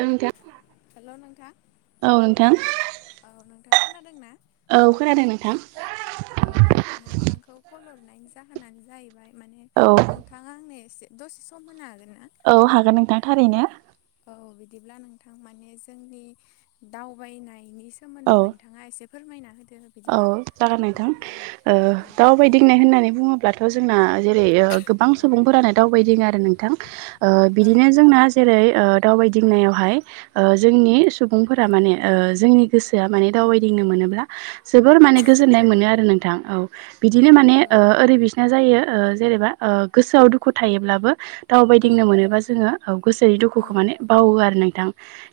औ नोंथां हेलौ नोंथां औ नोंथां औ नोंथाङा खोनादों ना? औ खोनादो नोंथां। औ नोंथांखौ कल हरनायनि जाहोनानो जाहैबाय। माने औ नोंथाङा आंनो एसे दसे सम होनो हागोन ना? औ हागोन नोंथां थारैनो। औ बिदिब्ला नोंथां माने जोंनि दावबायनायनि औ सोमोन्दै नोंथां नोंथाङा एसे फोरमायना होदो। औ बिदिब्ला जागोन नोंथां औ ओ औ दावबायदिंनाय होनना बुङोब्लाथ' जोंना जेरै गोबां औ सुबुंफोरानो दावबायदिङो आरो नोंथां औ बिदिनो नंगौ जोंना जेरै ओ दावबायदिंनायावहाय ओ जोंनि सुबुंफोरा औ माने ओ जोंनि गोसोआ माने औ दावबायदिंनो मोनोब्ला जोबोर माने औ गोजोननाय औ मोनो आरो नोंथां औ बिदिनो औ माने नंगौ ओ ओरै बासिना जायो जेनेबा ओ गोसोआव दुखु थायोब्लाबो औ दावबायदिंनो मोनोबा जोङो गोसोनि औ दुखुखौ माने बावो आरो नोंथां।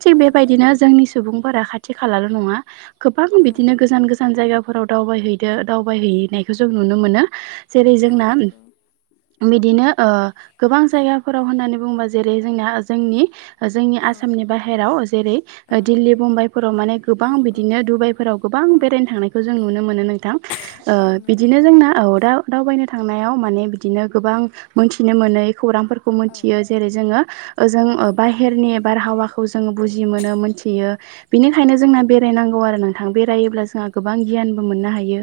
थिग औ बेबायदिनो नंगौ जोंनि सुबुंफोरा खाथि खालाल' नङा गोबां औ बिदिनो गोजान गोजान जायगाफोराव दावबायहैदो दावबायहैनायखौ जों नुनो मोनो। जेरै औ जोंना नंगौ बिदिनो ओ गोबां जायगाफोराव होननानै बुङोबा जेरै जोंना जोंनि जोंनि औ आसामनि बाहेराव जेरै औ दिल्ली मुम्बाइफोराव माने गोबां औ औ बिदिनो डुबाइफोराव गोबां औ बेेरे थांनायखौ जों नुनो मोनो नोंथां ओ औ नंगौ बिदिनो जोंना औ दा दावबायनो थांनायाव माने बिदिनो गोबां मोनथिनो मोनै खौरांफोर औ थियो जेरै जोङो ओ औ बाहेरनि बारहावा खौ जोङो बुजि मोनो मोनथियो औ बेनिखायनो औ जोंना बेरायनांगौ आरो नोंथां बेरायोब्ला जोंहा गोबां गियानबो मोननो हायो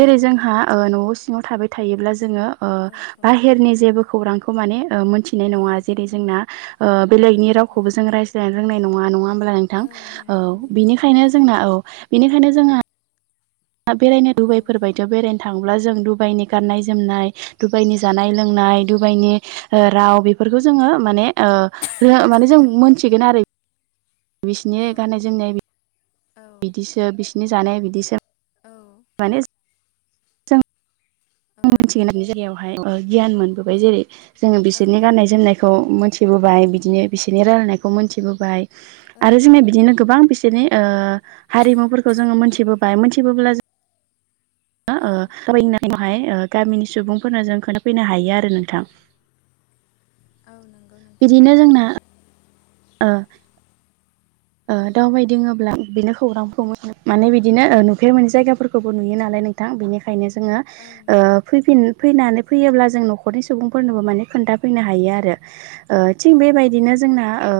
औ जोंहा नंगौ न'आव सिङाव थाबाय थायोब्ला जोङो औ औ बाहेरनि जेबो खौरांखौ माने मोनथि औ न जै जोंना औ बेलेनि नंगौ रावखौबो जों रायज्लायनो रोंनाय नङा नङा हब्ला नोंथां नंगौ औ नंगौ बिनिखायनो जोंना औ बेनिखायनो जोंना बेरायनो औ डुबाइफोर बायदियाव बेरायनो थांङोब्ला जों डुबाइनि गाननाय जोमनाय डुबाइनि जानाय औ लोंनाय डुबाइनि राव बेफोरखौ जोङो माने माने जों मोनथिगोन आरो बिसिनि औ गाननाय जोमनाय औ बिदिसो बिसिनि जानाय बिदिसो औ माने जों औ आं नंगौ मिथिगोनानि जायगायावहाय गियान मोनबोबाय जेरै जोङो औ बिसोरनि औ गाननाय जोमनायखौ औ मोनथिबोबाय बिदिनो बिसोरनि रायलायनायखौ मोनथिबोबाय आरो जोङनि बिदिनो गोबां बिसोरनि हारिमुफोरखौ जोङो औ मोनथिबोबाय मोनथिबोब्ला जों औ फैनायावहाय गामिनि सुबुंफोरनो जों खोन्थाफैनो हायो आरो नोंथां औ नंगौ नोंथां बिदिनो जोंना ओ औ दावबायदिङोब्ला बेनो खौरां माने बिदिनो नुफेर मोनै जायगाफोरखौबो नुयो नालाय नोंथां बेनिखायनो जोङो औ ओ नंगौ फैफिन फैनानै फैयोब्ला जों न'खरनि सुबुंफोरनोबो माने खोन्थाफैनो हायो आरो ओ औ थिग नंगौ बेबायदिनो जोंना ओ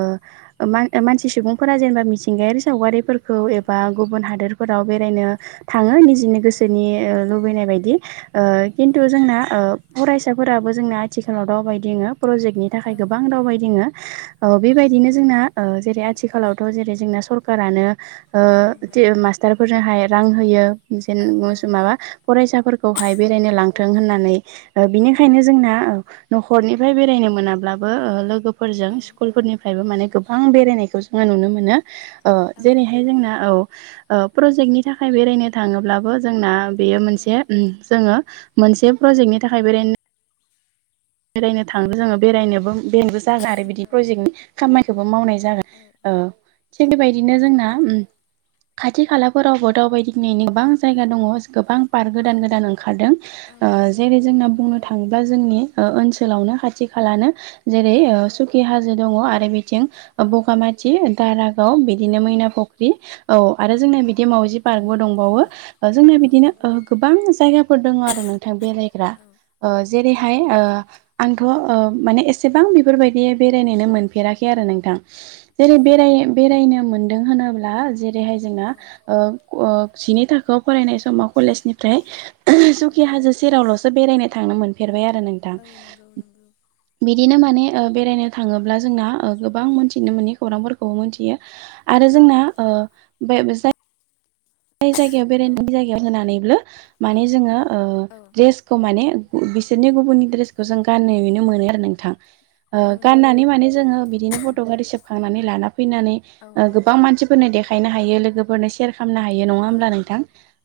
मान मानसिसि सुबुंफोरा जेनेबा मिथिंगायारि सावगारिफोरखौ औ एबा गुबुन हादोरफोराव बेरायनो थाङो निजिनि औ गोसोनि ओ लुबैनाय बायदि ओ औ खिन्थु जोंना ओ फरायसाफोराबो जोंना आथिखालाव दावबायदिङो प्रजेक्ट बिनि थाखाय औ गोबां दावबायदिङो ओ औ बेबायदिनो नंगौ जोंना ओ जेरै आथिखालाव थ' जेरै जोंना सरखारानो ओ औ नंगौ मास्टारफोरनोहाय रां होयो जेन औ माबा फरायसाफोरखौहाय औ बेरायनो लांथों होननानै औ बिनिखायनो नंगौ जोंना न'खरनिफ्राय बेरायनो मोनाब्लाबो ओ लोगोफोरजों औ स्कुलफोरनिफ्रायबो माने गोबां बेरायनायखौ जों ङो नुनो मोनो औ नंगौ जेरैहाय जोंना औ ओ प्रजेक्टनि थाखाय बेरायनो थाङोब्लाबो जोंना औ बेयो मोनसे ओम जोङो मोनसे प्रजेक्टनि थाखाय बेरायनो बेरायनो थाङो जोङो बेरायनोबो बेरायनोबो जागोन आरो बिदि औ प्रजेक्ट नि खामानिखौबो मावनाय जायो औ थिग बेबायदिनो जोंना नंगौ खाथि खालाफोरावबो दावबायदिंनायनि गोबां जायगा दङ गोबां पार्क गोदान औ गोदान ओंखारदों औ ओ औ जेरै औ जोंना बुंनो नंगौ थाङोब्ला जोंनि ओ ओनसोलावनो खाथि खालानो जेरै औ सुखि हाजो दङ आरो थिं औ औ बगामाति दारागाव बिदिनो मै औ फख्रि औ आरो जोंना बि मावजी पार्कबो दंबावो दा जोंना औ बिदिनो नंगौ नोंथां गोबां जायगाफोर दङ आरो नोंथां बेरायग्रा औ ओ जेरैहाय औ ओ आंथ' ओ माने एसेबां बेफोरबायदि बेरायनोनो मोनफेराखै आरो नोंथां औ जेरै बेराय बेरायनो मोनदों होनोब्ला जेरैहाय औ जोंना ओ ओ सिनि थाखाय बेखौ फरायनाय समाव औ कलेजनिफ्राय सुखि हाजो सेरावल'सो बेरायनो थांनो मोनफेरबाय आरो नों दा नंगौ नंगौ बिदिनो माने ओ बेरायनो थाङोब्ला जोंना ओ गोबां मोनथिनो मोनै खौरांफोरखौबो मोनथियो आरो जोंना ओ बे जाय ज जायगायाव औ बेरायनायनि जायगायाव होनानैबो माने औ औ जोङोे खौ माने बिसोरनि गुबुननि ड्रेसखौ जों गाननाय हैनो मोनो आरो नोंथां ओ औ नंगौ गाननानै माने नंगौ जोङो बिदिनो पट' आरि सेबखांनानै लाना फैनानै औ गोबां मानसि फोरनो देखायनो हायो लोगोफोरनो सेयार खालामनो हायो नङा औ होनबा नोंथां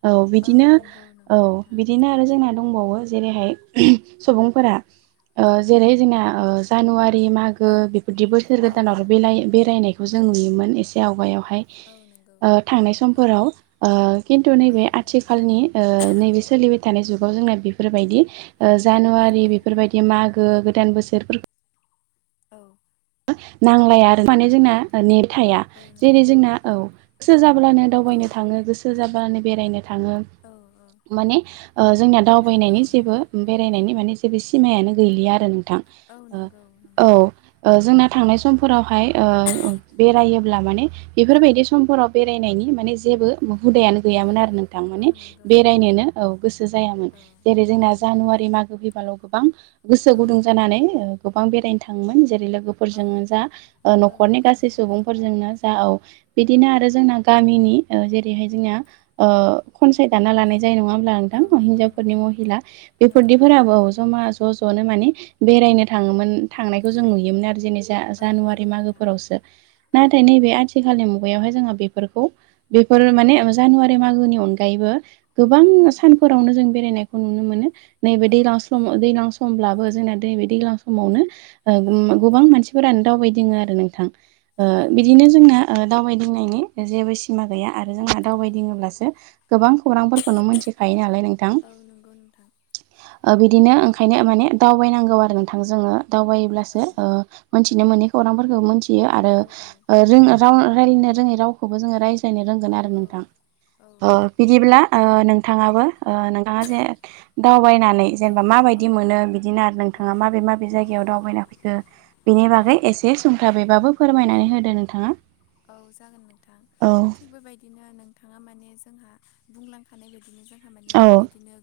औ बिदिनो नंगौ नंगौ नोंथां बिदिनो आरो जोंना दंबावो जेरैहाय सुबुंफोरा ओ जेरै जोंना जानुवारि माग गो औ बेफोरदि बोसोर औ औ गोदानाव बेलाय बेरायनायखौ औ जों नुयोमोन एसे आवगायावहाय। औ नंगौ ओ थांनाय औ समफोराव। ओ खिन्थु औ नैबे नंगौ आथिखालनि ओ औ नैबे सोलिबाय थानाय जुगाव जोंना बेफोरबायदि ओ औ जानुवारि बेफोरबायदि मागो गोदान बोसोरफोरखौ औ। नांलाया आरो माने जोंना औ नेट थाया औ जेरै नंगौ जोंना औ। गोसो जाब्लानो औ दावबायनो थाङो गोसो सो जाबानो बेरायनो थाङो औ माने जोंनि औ दावबायनायनि जेबो नंगौ बेरायनायनि माने जेबो सिमायानो गैलिया आरो नोंथां औ नंगौ औ नंगौ ओ जोंना थांनाय समफोरावहाय बेरायोब्ला माने बेफोरबायदि समफोराव बेरायनायनि माने जेबो हुदायानो औ गैयामोन आरो नोंथां औ माने नंगौ नंगौ बेरायनोनो औ गोसो जायामोन औ जेरै जोंना नंगौ नोंथां जानुवारि मागो फैबाल' गोबां गोसो औ गुदुं जानानै गोबां बेरायनो थाङोमोन जेरै औ लोगोफोरजोंनो जा औ न'खरनि नंगौ गासै नोंथां सुबुंफोरजोंनो जा औ। बिदिनो आरो जोंना गामिनि जेरैहाय जोंना खनसायदाना लानाय नंङा होनबा औ नोंथां नंगौ हिनजावफोरनि नोंथां नंगौ महिला नंगौ बेफोरदि फोरदि जमा ज' ज'नो माने बेरायनो थांङोमोन थांनायखौ जों नुयोमोन आरो जेन औ जानुवारि नंगौ नोंथां मागोफोरावसो औ नाथाय नैबे आथिखालनि मुगायावहाय जोंहा बेफोरखौ बेफोर औ माने जानुवारि मागोनि अनगायैबो गोबां औ नंगौ सान फोवनो जों बेरायनायखौ नुनो मोनो नैबे औ दैलां स्लम दैज्लां समब्लाबो जोंनाै बे दै्लां औ समावनो नंगौ नोंथां खाथिफोरानो दावबायदिंङो आरो नोंथां औ नंगौ बिदिनो जोंना ओ दावबायदिंनायनि जेबो सिमा गैया आरो जोंहा औ दावबायदिंङोब्लासो गोबां खौरांफोरखौनो मिथिखायो नालाय नोंथां। औ नंगौ नोंथां ओ बिदिनो औ ओंखायनो माने दावबायनांगौ आरो नोंथां जोंङो दावबायोब्लासो औ ओ औ मोनथिनो मोनै खौरांफोरखौ मोनथियो आरो औ रों राव रायलायनो रोंङै रावखौबो जोंङो रायज्लायनो रोंगोन औ आरो नोंथां। बिदिब्ला ओ नोंथांङाबो ओ नोंथाङा जे दावबायनानै जेनेबा औ माबायदि औ मोनो बिदिनो आरो नोंथांङा माबे माबे जायगायाव दावबायना फै बेनि औ बागै एसे सुंथाबैबाबो फोरमायनानै होदो नोंथांङा औ जागोन नोंथां थिग बेबायदि बिदिनो नोंथांङा माने जोंहा बुंलांखानाय बायदिनो जोंहा माने औ बेबायदिनो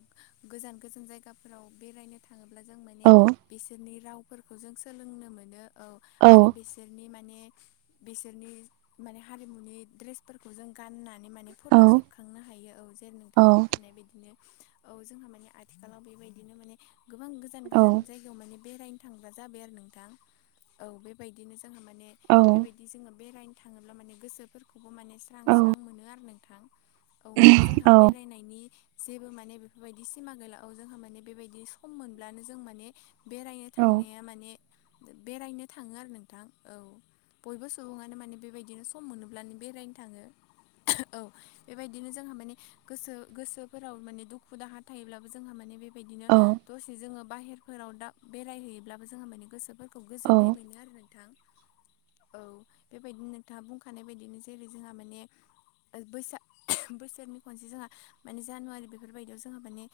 गोजान-गोजान जायगाफोराव बेरायनो थांङोब्ला जों माने औ बिसोरनि राव फोरखौ जों सोलोंनो मोनो औ आरो बिसोरनि माने बिसोरनि माने हारिमुनि दड्रेस फोरखौ जों गाननानै माने औ फट' सेबखांनो हायो औ जैर औ नोंथाङा बुंखानाय बादिनो औ जोंहा माने आथिखालाव बेबायदिनो मान गोबां गोजान- औ गोजान जाय बेरायनो थांग्रा जाबाय आरो नोंथां औ बेबायदिनो जोंहामाने बेबाय बिदि जोंङो बेरायनो थांङोब्ला माने गोसोफोरखौबो माने स्रां- औ स्रां मोनो आरो नोंथां। औ माने जोंहा औ बेरायनायनि जेबो माने बेफोरबायदि सिमा गोैलाआव जोंहा माने बेबायदि सम मोनब्लानो जों माने बेरायनो औ थांनाया माने बेरायनो थांङो आरो नोंथां औ बयबो सुबुंङानो माने बेबायदिनो सम मोनोब्लानो बेरायनो थांङो। औ बेबायदिनो जोंहा माने गोसो गोसोफोराव माने दुखु-दाहा थायोब्लाबो जोंहा माने बे बिदिनो औ दसे जोंङो बाहेरफोराव दा बेरायहैयोब्लाबो जोंहा माने गोसोफोर खौ गोजोननाय औ मोनो आरो नोंथां। औ बे बायदिनो नोंथांङा बुंखानाय बायदिनो जेरै जोंहा माने ओ बैसा बोसोरनि खनसे जोंहा माने जानुवारि बेफोरबायदियाव जोंहा माने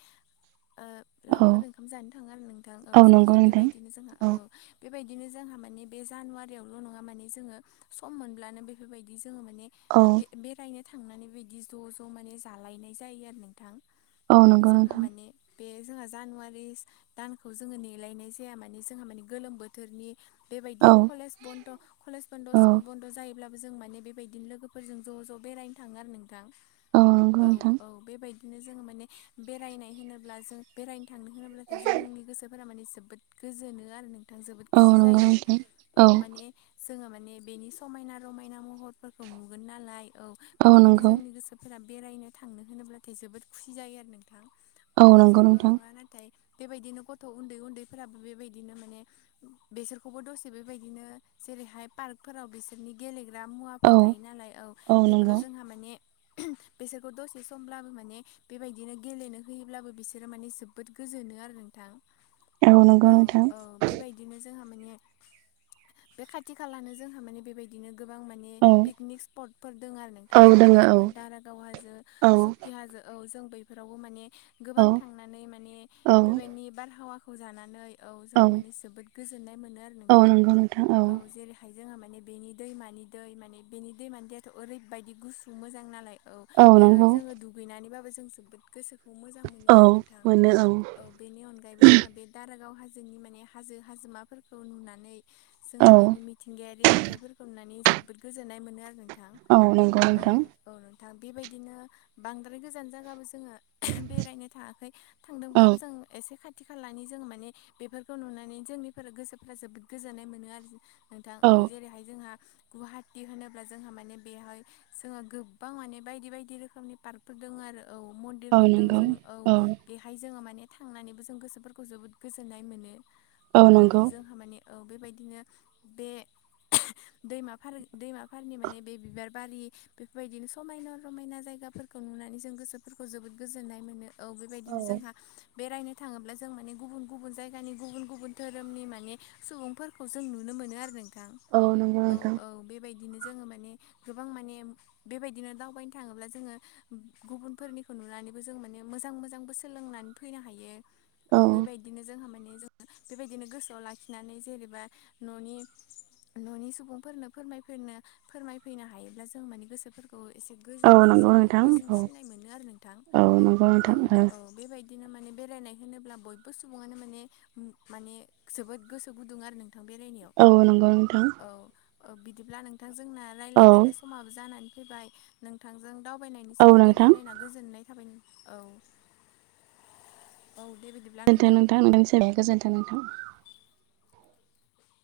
ओ औ लावखार ओंखाम जानो थांङो आरो नोंथां। औ ज' नंगौ ज' नोंथां बेबायदिनो जोंहा औ बेबायदिनो जोंहा माने बे जानुवारियावल' नंङा माने जोंङो सम मोनब्लानो बेफोरबायदि जोंङो माने औ ओ बे-बेरायनो थांनानै बिदि ज' ज' माने जालायनाय जायो आरो नोंथां। औ नंगौ जोंहा नोंथां माने बे जोंहा जानुवारि दानखौ जोंङो नेलायनाय जाया माने जोंहा माने गोलोम बोथोरनि बेबायदि औ कलेज बन्द' कलेज बन्द' औ स्कुल बन्द' जायोब्लाबो जों माने बेबायदिनो लोगोफोरजों ज' ज' बेरायनो थांङो आरो नोंथां। नंगौ औ नोंथां औ बेबायदिनो जोंङो माने बेरायनाय होनोब्ला जों बेरायनो थांनो होनोब्लाथाय जोंनि गोसोफोरा माने जोबोद गोजोनो आरो नों थां जोबोद औ खुसि नंगौ जायो। नोंथां औ माने जोंहा माने बेनि समायना रमायना महरफोरखौ नुगोन नालाय औ बेनिखायनो जोंनि गोसो फोरा बेरायनो थांनो होनोब्लाथाय जोबोद खुसि जायो आरो नोंथां। औ नंगौ जोंल' नोंथां नंङा नाथाय बेबायदिनो गथ' उन्दै उन्दैफोराबो बेबायदिनो माने बेसोरखौबो दसे बेबायदिनो जेरैहाय पार्क फोराव बिसोरनि गेलेग्रा मुवाफोर औ थायो नालाय औ बेफोराव जोंहा माने बेसोरखौ दसे समब्लाबो माने बेबायदिनो गेलेनो होयोब्लाबो बिसोरो माने जोबोद गोजोनो आरो नोंथां। नंगौ औ नोंथां औ बेबायदिनो जोंहा माने बे खाथि खालानो जों हा माने बेबायदिनो गोबां माने औ ए पिकनिक सिपथफोर दं आरो औ नोंथां। जेरैहाय दोङो जोंहा दारागाव हाजो औ सुकि हाजो औ जों बैफोरावबो माने औ गोबां थांनानै माने औ बेबायनि बारहावाखौ जानानै औ जोंहा माने जोबोद गोजोननाय मोनो आरो औ नोंथां। नंगौ नोंथां औ जेरै जोहा माने बेनि दैमानि दै माने बेनि दैमानि दैयाथ' ओरैबायदि गुसु मोजां नालाय औ। बेहाय जोङो दुगैनानैबाबो जों जोबोद गोसोखौ मोजां मोनो औ आरो नोंथां। मोनो औ बेनि अनगायैबो जोंहा बे दारागाव हाजोनि माने हाजो हाजोमाफोरखौ नुनानै जोङो औ बेनि मिथिंगायारि नुथायफोरखौ नुनानै जोबोद गोजोननाय मोनो आरो नों थां औ नंगौ औ नोंथां औ नोंथां बेबायदिनो बांद्राय गोजान जागाबो जोङो बेरायनो थाङाखै। औ थांदोंब्लाबो जों एसे खाथि खालानि जोङो माने बेफोरखौ नुनानै जोंनिफोरा गोसोफोरा जोबोद गोजोननाय मोनो आरो जो नोंथां औ जेरैहाय जोंहा गुहाटि होनोब्ला जोंहा माने बेहाय जोंहा गोबां माने बायदि बायदि रोखोमनि पार्कफोर दङ आरो औ मिन औ दिरफोरदों नंगौ जों औ। बेहाय जोङो माने थांनानैबो जों गोसोफोरखौ जोबोद गोजोननाय मोनो। औ जोंहा माने औ बेबायदिनो बे दैमाफारो दैमाफारनि माने बे बिबार बारि बेफोरबायदिनो समायना रमायना जायगाफोर खौ नुनानै जों गोसोफोरखौ जोबोद गोजोननाय मोनो औ बेबायदिनो जोंहा बेरायनो थाङोब्ला जों माने गुबुन गुबुन जायगानि गुबुन गुबुन धोरोमनि माने सुबुंफोरखौ जों नु नो मोनो आरो नोंथां। औ नंगौ औ नोंथां औ बेबायदिनो जोङो माने गोबां माने बेबायदिनो दावबायनो थाङोब्ला जोङो गुबुनफोरनिखौ नुनानैबो जों माने मोजां मोजांबो सोलोंनान फैनो हायो। औ बेबायदिनो जोंहा माने जों [unintelligible] बेबायदिनो गोसोआव लाखिनानै जेनेबा न'नि न'नि सुबुंफोरनो फोरमायफैनो फोरमायफैनो हायोब्ला जों माने गोसोफोरख थ' एसे औ नंगौ गोजोननायसिमो नोंथां औ गोजोनसिननाय मोनो आरो नोंथां। औ नंगौ औ नोंथां औ बेबायदिनो माने बेरायनाय होनोब्ला बयबो सुबुङानो माने मो माने जोबोद गोसो गुदुं आरो नोंथां बेरायनायाव औ नंगौ नोंथां। औ औ बिदिब्ला नोंथां जोंना औ रायलाय रायलाय समाबो जानानै फैबाय नोंथांजों दावबायनायनि औ सोमोन्दै नोंथां रायलायना गोजोननाय थाबाय औ औ दे बिदि गोजोनथों नोंथां नोंखनि सोर जाया गोजोनथों नोंथां [unintelligible]